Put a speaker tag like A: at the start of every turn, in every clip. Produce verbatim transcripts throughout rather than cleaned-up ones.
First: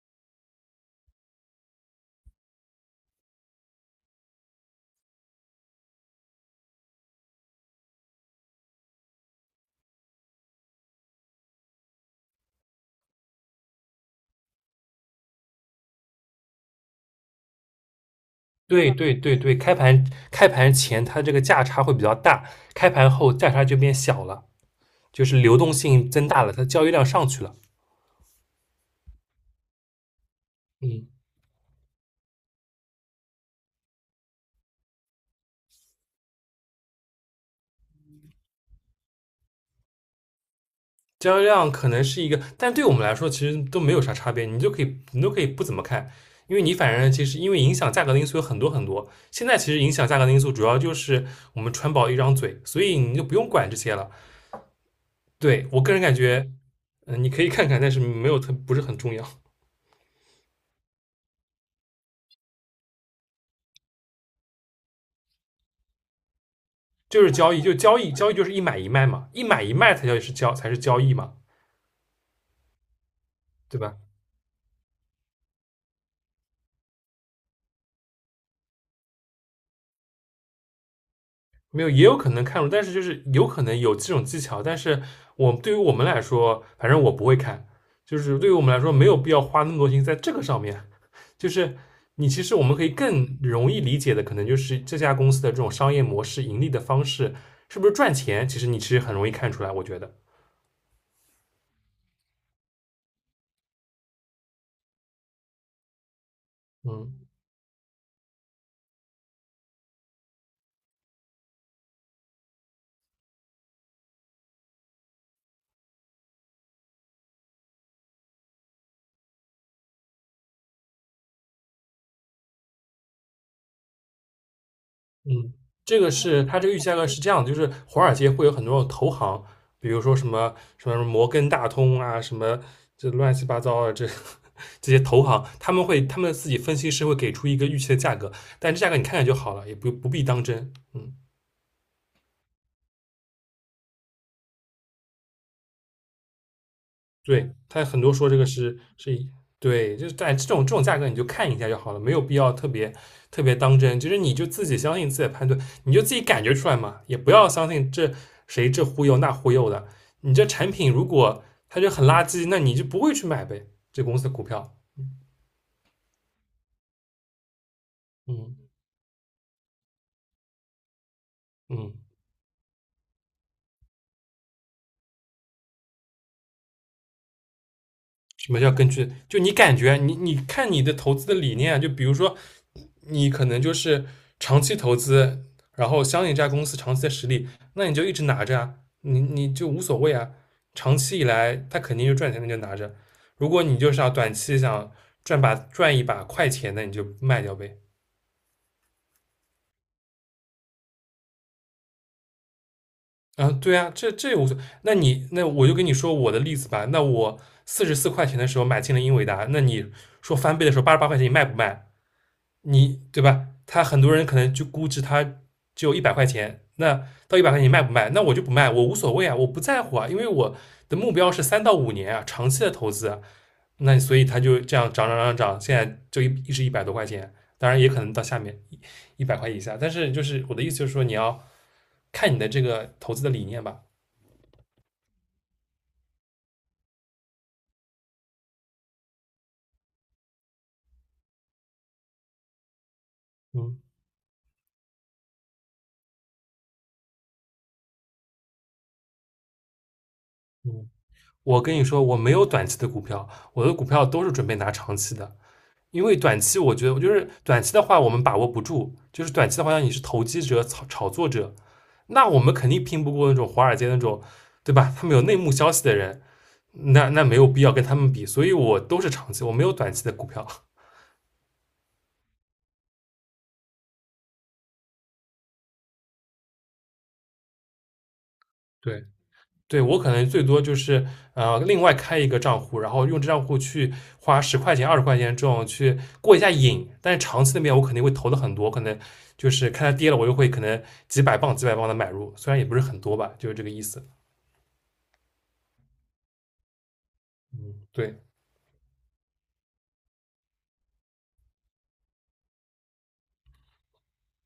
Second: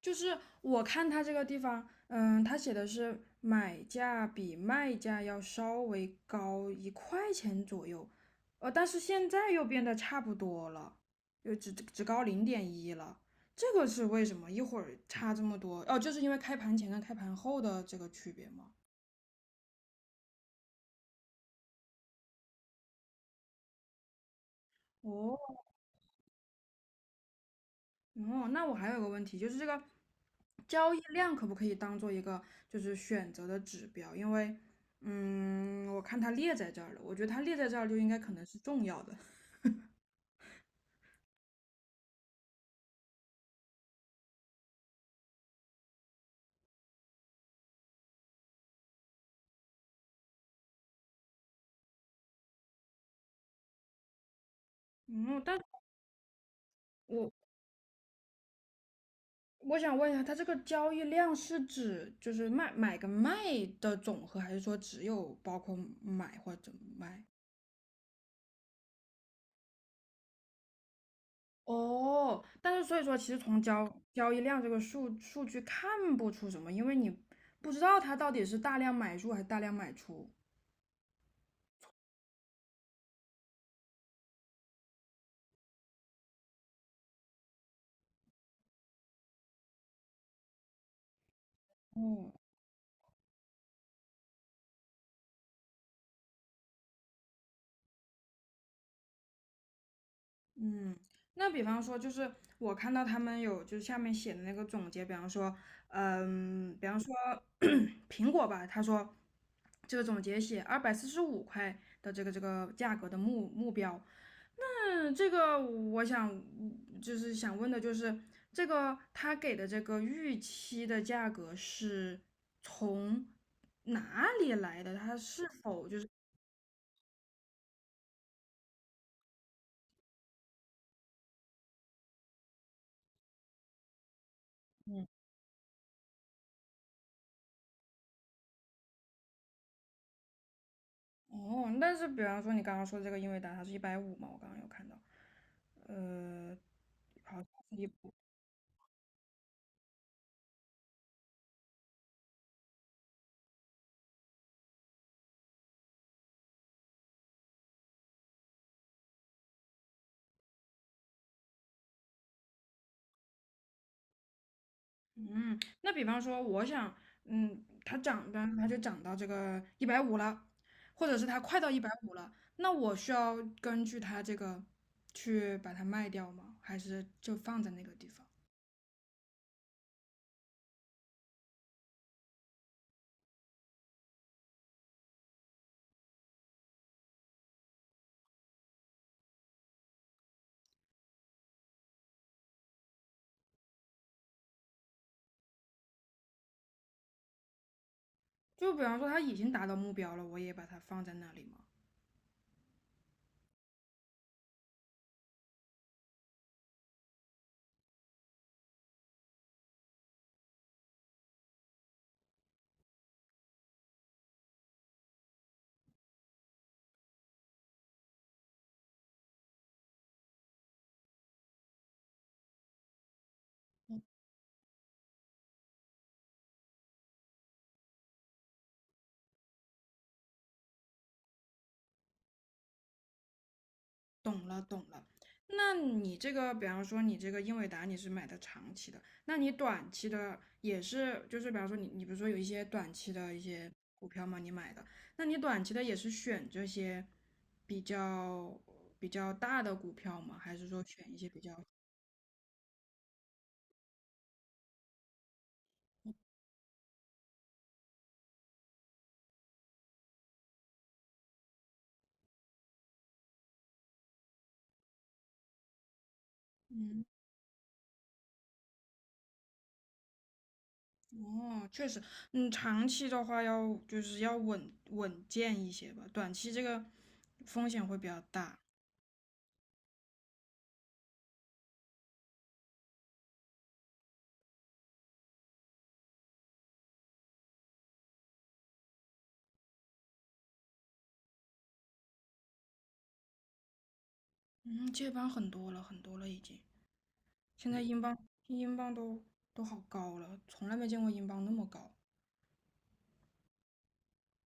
A: 就是我看它这个地方，嗯，它写的是买价比卖价要稍微高一块钱左右，呃，但是现在又变得差不多了，又只只高零点一了，这个是为什么？一会儿差这么多？哦，就是因为开盘前跟开盘后的这个区别吗？
B: 对对对对，开盘开盘前它这个价差会比较大，开盘后价差就变小了，就是
A: 哦，
B: 流动性增大了，它交易量上去了。
A: 哦，那我还有个问题，就是这个交易
B: 嗯，
A: 量可不可以当做一个就是选择的指标？因为，嗯，我看它列在这儿了，我觉得它列在这儿就应该可能是重要的。
B: 交易量可能是一个，但对我们来说其实都没有啥差别，你就可以你都可以不怎么看，因为你反正其实因为影响价格的因素有很多很多，现在其实影响价格的因素主要就是我们川宝一张嘴，所以你就不用管这些了。
A: 嗯，但
B: 对我个人感觉，嗯、
A: 我
B: 你可以看看，但是没有特不是很重要。
A: 我想问一下，它这个交易量是指就是卖买跟卖的总和，还是说只有包括买或者卖？
B: 就是交易，就交易，交易就是一买一卖嘛，一买一卖才叫是交才是交易嘛，
A: 哦，但是所以说，其实从
B: 对
A: 交
B: 吧？
A: 交易量这个数数据看不出什么，因为你不知道它到底是大量买入还是大量买出。
B: 没有，也有可能看懂，但是就是有可能有这种技巧，但是我对于我们来说，反正我不会看，就是对于我们来说没有必要花那么多心在这个上面。就是你
A: 哦，
B: 其实我们可以更容易理解的，可能就是这家公司的这种商业模式、盈利的方式是不是赚钱，其实你其实很容易看出来，我觉得。
A: 嗯，那比方说，就是我看到他们有就是下面写的那个总结，比方说，嗯，比方说
B: 嗯。
A: 苹果吧，他说这个总结写二百四十五块的这个这个价格的目目标。嗯，这个我想嗯就是想问的就是这个他给的这个预期的价格是从哪里来的？他是
B: 嗯，
A: 否就
B: 这
A: 是？
B: 个是它这个预期价格是这样的，就是华尔街会有很多种投行，比如说什么什么摩根大通啊，什么这乱七八糟的这 这些投行，他们会他们自己分析师会给出一个预期的价格，但这价格你看看就好了，也不不必当真。嗯。
A: 哦，但是比方说你刚刚说的这个英伟达，它是一百五嘛？我刚刚有看到，呃，好像
B: 对，
A: 是
B: 他
A: 一，
B: 很多说这个是是以对，就是在这种这种价格你就看一下就好了，没有必要特别特别当真。就是你就自己相信自己的判断，你就自己感觉出来嘛，也不要相信这谁这忽悠那忽悠的。你这产品如果它就很垃圾，那你就不会去买呗，这公司的股票。
A: 嗯，那比方说我想，嗯，它涨，比方说
B: 嗯
A: 它就涨到这个一百五了，或者是它快到一百
B: 嗯，
A: 五了，那我需要根据它这个去把它卖掉吗？还是就放在那个地方？
B: 什么叫根据？就你感觉，你你看你的投资的理念啊，就比如说你可能就是长期投资，然后相信这家公司长期的实力，那你就一直拿着啊，你你就无所谓啊。长期以来，它肯定就赚钱，那就拿着。如果你就是要短期想赚把赚一把快钱，那你就卖掉呗。
A: 就比方说它已经达到目标了，我也把它放在那里吗？
B: 啊，对啊，这这无所谓。那你那我就跟你说我的例子吧。那我四十四块钱的时候买进了英伟达，那你说翻倍的时候八十八块钱，你卖不卖？你对吧？他很多人可能就估值他只有一百块钱，那到一百块钱你卖不卖？那我就不卖，我无所谓啊，我不在乎啊，因为我的目标是三到五年啊，长期的投资啊那所以他就这样涨涨涨涨，现在就一一直一百多块钱，当然也可能到下面一百块以下。但是就是我的意思就是说，你要看你的这个投资的理念吧。
A: 那你这个，比方说你这个英伟达你是买的长期的，那你短期的也是，就是比方说你你比如说有一些短期的一些
B: 嗯
A: 股票吗？你买的，那你短期的也是选这些比较比较大的股票吗？还是说
B: 嗯，
A: 选一些比较？
B: 我跟你说，我没有短期的股票，我的股票都是准备拿长期的。因为短期我觉得就是短期的话我们把握不住，就是短期的话像你是投机者、炒炒作者，那我们肯定拼不过那种华尔街那种，对吧？他们有内幕消息的人，那那没有必要跟他们比，所以我都是长期，我没有短期的股票。
A: 哦，确实，嗯，长期的话要就是要稳稳健一些吧，短期这个风险会比较大。
B: 对，对我可能最多就是呃，另外开一个账户，然后用这账户去花十块钱、二十块钱这种去过一下瘾。但是长期那边我肯定会投的很多，可能就是看它跌了，我又会可能几百磅、几百磅的买入，虽然也不是很多吧，就是这个意思。
A: 嗯，接班很多了，很多了已经。现在
B: 嗯，
A: 英镑
B: 对
A: 英镑都都好高了，从来没见过英镑那么高。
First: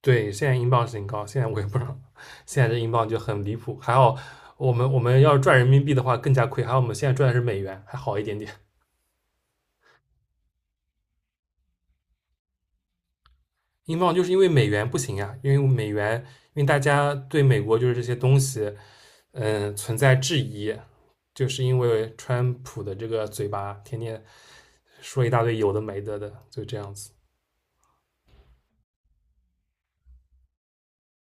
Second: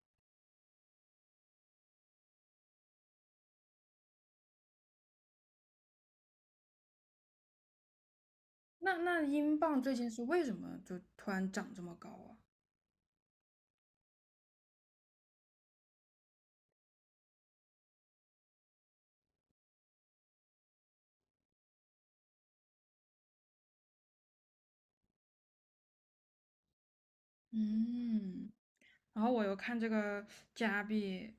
B: 对，现在英镑是挺高，现在我也不知道，现在这英镑就很离谱。还好我们我们要是赚人民币的话更加亏，还好我们现在赚的是美元，还好一点点。
A: 那那英镑最近是为什么就突然涨这么高啊？
B: 英镑就是因为美元不行呀、因为美元，因为大家对美国就是这些东西，嗯，存在质疑，就是因为川普的这个嘴巴天天说一大堆有的没的的，就这样子。
A: 嗯，然后我又看这个加币，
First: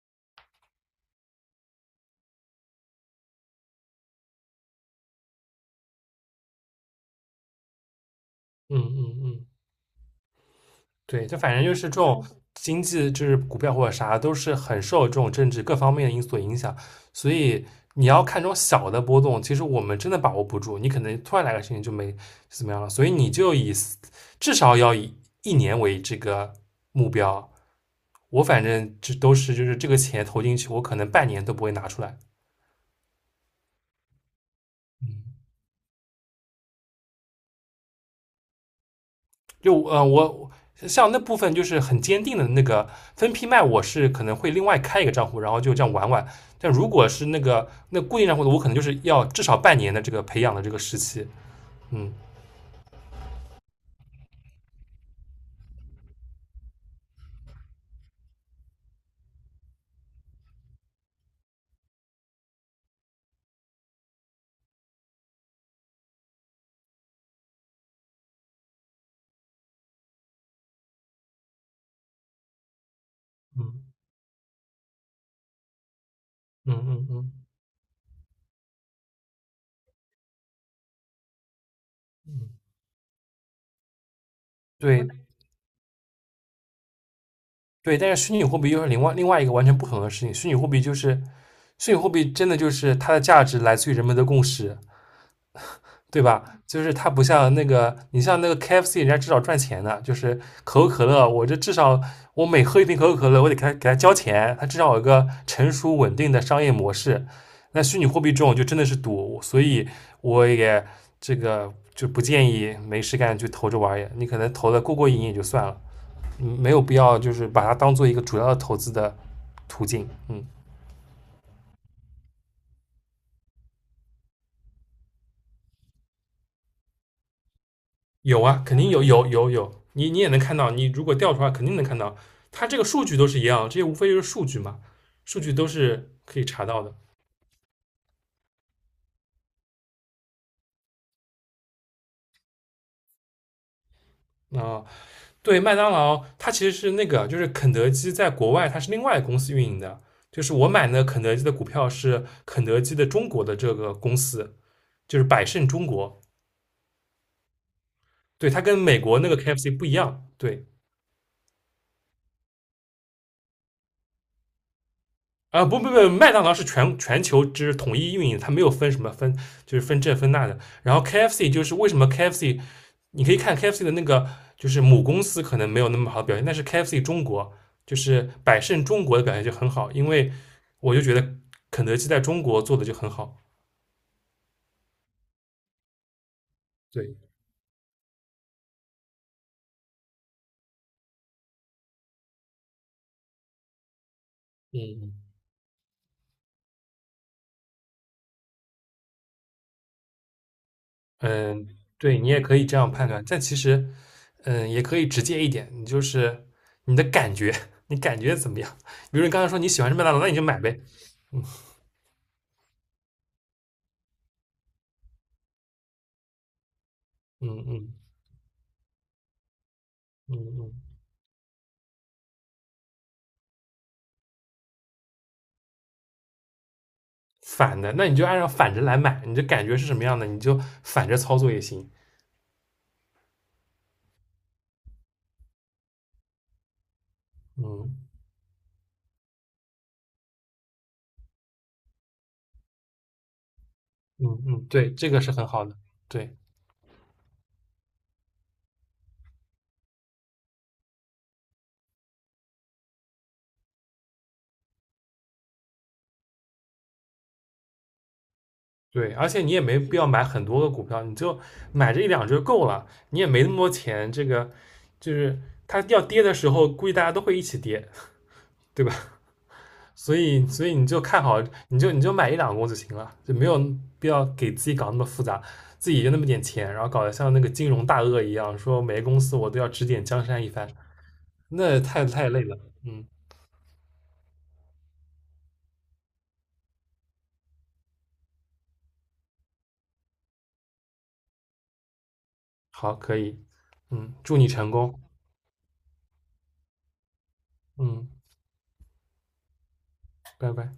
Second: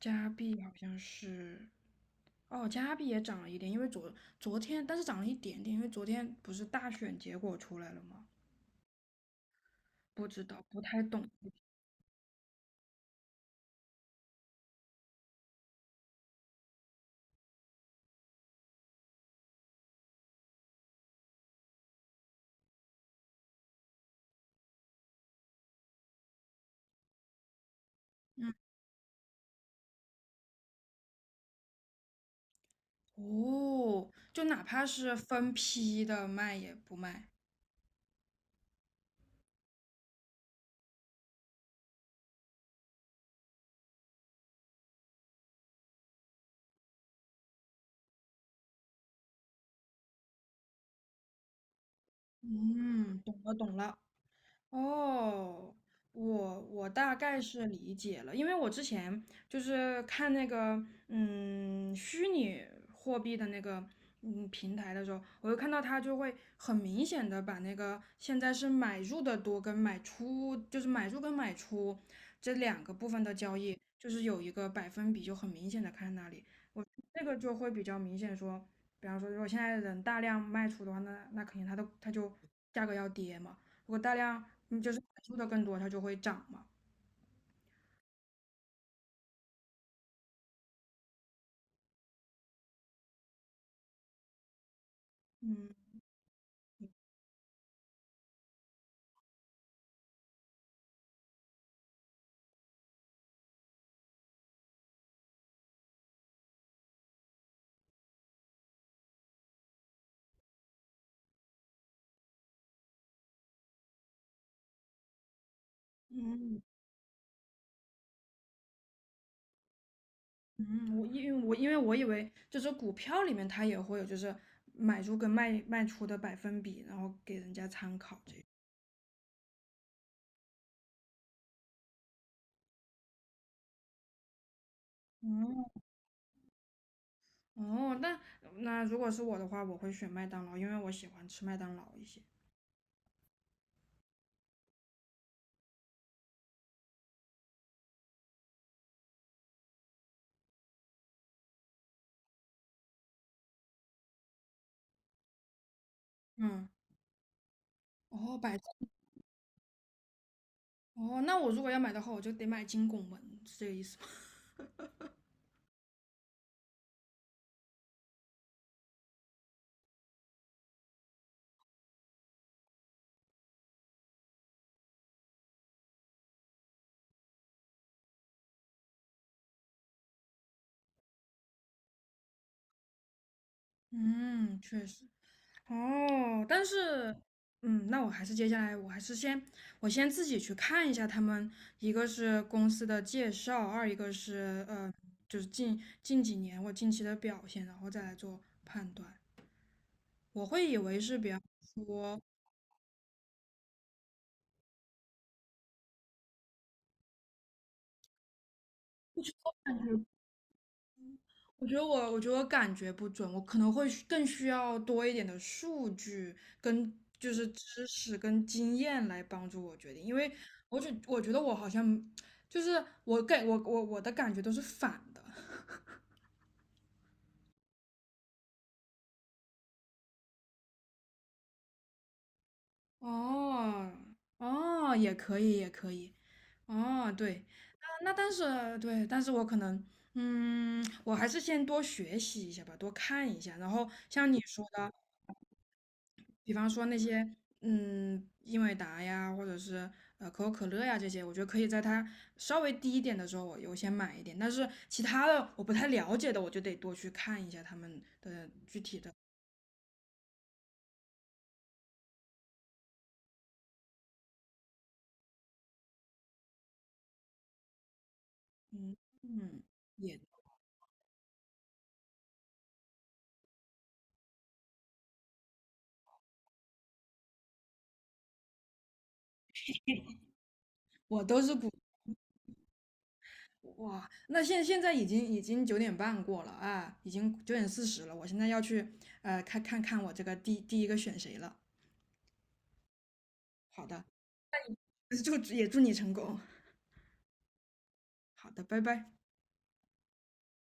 A: 加币好像是，哦，加币也涨了一点，因为昨昨天但是涨了一点点，因为昨天不是大选结果出来了吗？
B: 嗯嗯嗯，
A: 不知道，不太
B: 对，
A: 懂。
B: 就反正就是这种经济，就是股票或者啥，都是很受这种政治各方面的因素影响。所以你要看这种小的波动，其实我们真的把握不住，你可能突然来个事情就没怎么样了。所以你就以至少要以一年为这个目标。我反正这都是就是这个钱投进去，我可能半年都不会拿出来。
A: 哦，就哪怕是分批的卖也不卖。
B: 就呃，我像那部分就是很坚定的那个分批卖，我是可能会另外开一个账户，然后就这样玩玩。但如果是那个那固定账户的，我可能就是要至少半年的这个培养的这个时期。嗯
A: 嗯，懂了懂了。哦，我我大概是理解了，因为我之前就是看那个嗯虚拟货币的那个嗯平台的时候，我就看到它就会很明显的把那个现在是买入的多跟买出，就是买入跟买出这两个部分的交易，
B: 嗯
A: 就是有一个百分比就很明显的看那里，
B: 嗯
A: 我
B: 嗯
A: 那个
B: 嗯
A: 就会比较明显说，比方说如果现在人大量卖出的话，那那肯定它的它就
B: 嗯，
A: 价格要跌嘛。如果大量你就是
B: 对
A: 感受的更多，它就会涨嘛。
B: 对。但是虚拟货币又是另外另外一个完全不同的事情。虚拟货币就是虚拟货币，真的就是它的价值来自于人们的共识。
A: 嗯
B: 对吧？就是它不像那个，你像那个 K F C,人家至少赚钱的，就是可口可乐，我这至少我每喝一瓶可口可乐，我得给他给他交钱，它至少有个成熟稳定的商业模式。那虚拟货币这种就真的是赌，所以我也这个就不建议没事干去投这玩儿你可能投的过过瘾也就算了，嗯
A: 嗯，
B: 没有必要就是把它当做一个主要的投资的途径，嗯。
A: 嗯，我因为我因为我以为就是股票里面它也会有就是买入跟卖卖出的百分比，然后给人家参考这
B: 有
A: 个
B: 啊，肯定有有有有，你你也能看到，你如果调出来肯定能看到，它这个数据都是一样，这些无非就是数据嘛，数据都
A: 哦
B: 是可以查到的
A: 哦，那那如果是我的话，我会选麦当劳，因为我喜欢吃麦当劳一些。
B: 啊、呃对，麦当劳它其实是那个，就是肯德基在国外它是另外公司运营的，就是我买的肯德基的股票是肯德基的中国的这个公司，就是百胜中国，
A: 嗯，哦，
B: 对，
A: 百
B: 它跟美国那个 K F C 不一样，对。
A: 哦，那我如果要买的话，我就得买金拱门，是这个意思吗？
B: 啊，呃不不不，麦当劳是全全球之统一运营，它没有分什么分，就是分这分那的。然后 K F C 就是为什么 K F C 你可以看 KFC 的那个，就是母公司可能没有那么好的表现，但是 K F C 中国就是百胜中国的表现就很好，因为我就觉得肯德基在中国做的就很好。
A: 嗯，确实。哦，但是，
B: 对，
A: 嗯，那我还是接下来，我还是先，我先自己去看一下他们，一个是公司的介绍，二一个是呃，
B: 嗯
A: 就是近近几年我近期的表现，然后再来做判断。我会以为是，比方
B: 嗯，对
A: 说，
B: 你也可以这样判断，但其实，嗯，也可以直接一点，你就是你的感觉，你感觉怎么样？比如你刚才说你喜欢吃麦当劳，那你就买呗。
A: 我觉得我，我觉得我感觉不准，我可能会需更需要多一点的数据跟就是
B: 嗯
A: 知
B: 嗯
A: 识跟经验来帮助我决定，因为
B: 嗯嗯，
A: 我觉我觉得我好像就是我给我我我的感觉都是反的。
B: 反的，那你就按照反着来买，你的感觉是什么样的，你就反着操作也行。
A: 哦，哦，也可以，也可以。哦，对，那
B: 嗯。
A: 那但是对，但是我可能，嗯，我还是先多学习一下吧，多看一下。然后
B: 嗯
A: 像你说
B: 嗯，
A: 的，
B: 对，这个是很好的，对
A: 比方说那些，嗯，英伟达呀，或者是呃可口可乐呀这些，我觉得可以在它稍微低一点的时候，我优先买一点。但是其他的我不太了解的，我就得多去看一下他们的，
B: 对，而且你也没必要买很多个股票，你就买这一两只就够了，你也没那么多钱，这个就是它要跌的时候，估计大家都会一起跌，对吧？
A: 嗯嗯，
B: 所
A: 也，
B: 以所以你就看好，你就你就买一两个就行了，就没有必要给自己搞那么复杂，自己就那么点钱，然后搞得像那个金融大鳄一样，说每个公司我都要指点江山一番，
A: 我都是股。
B: 那太太累了。嗯，
A: 哇，那现现在已经已经九点半过了啊，已经九点四十了，我现在要去呃看看看我这个第第一个选谁了。
B: 好，可以，
A: 好的，
B: 嗯，祝你成功，
A: 就也祝你成功。
B: 嗯，
A: 好的，拜拜。
B: 拜拜。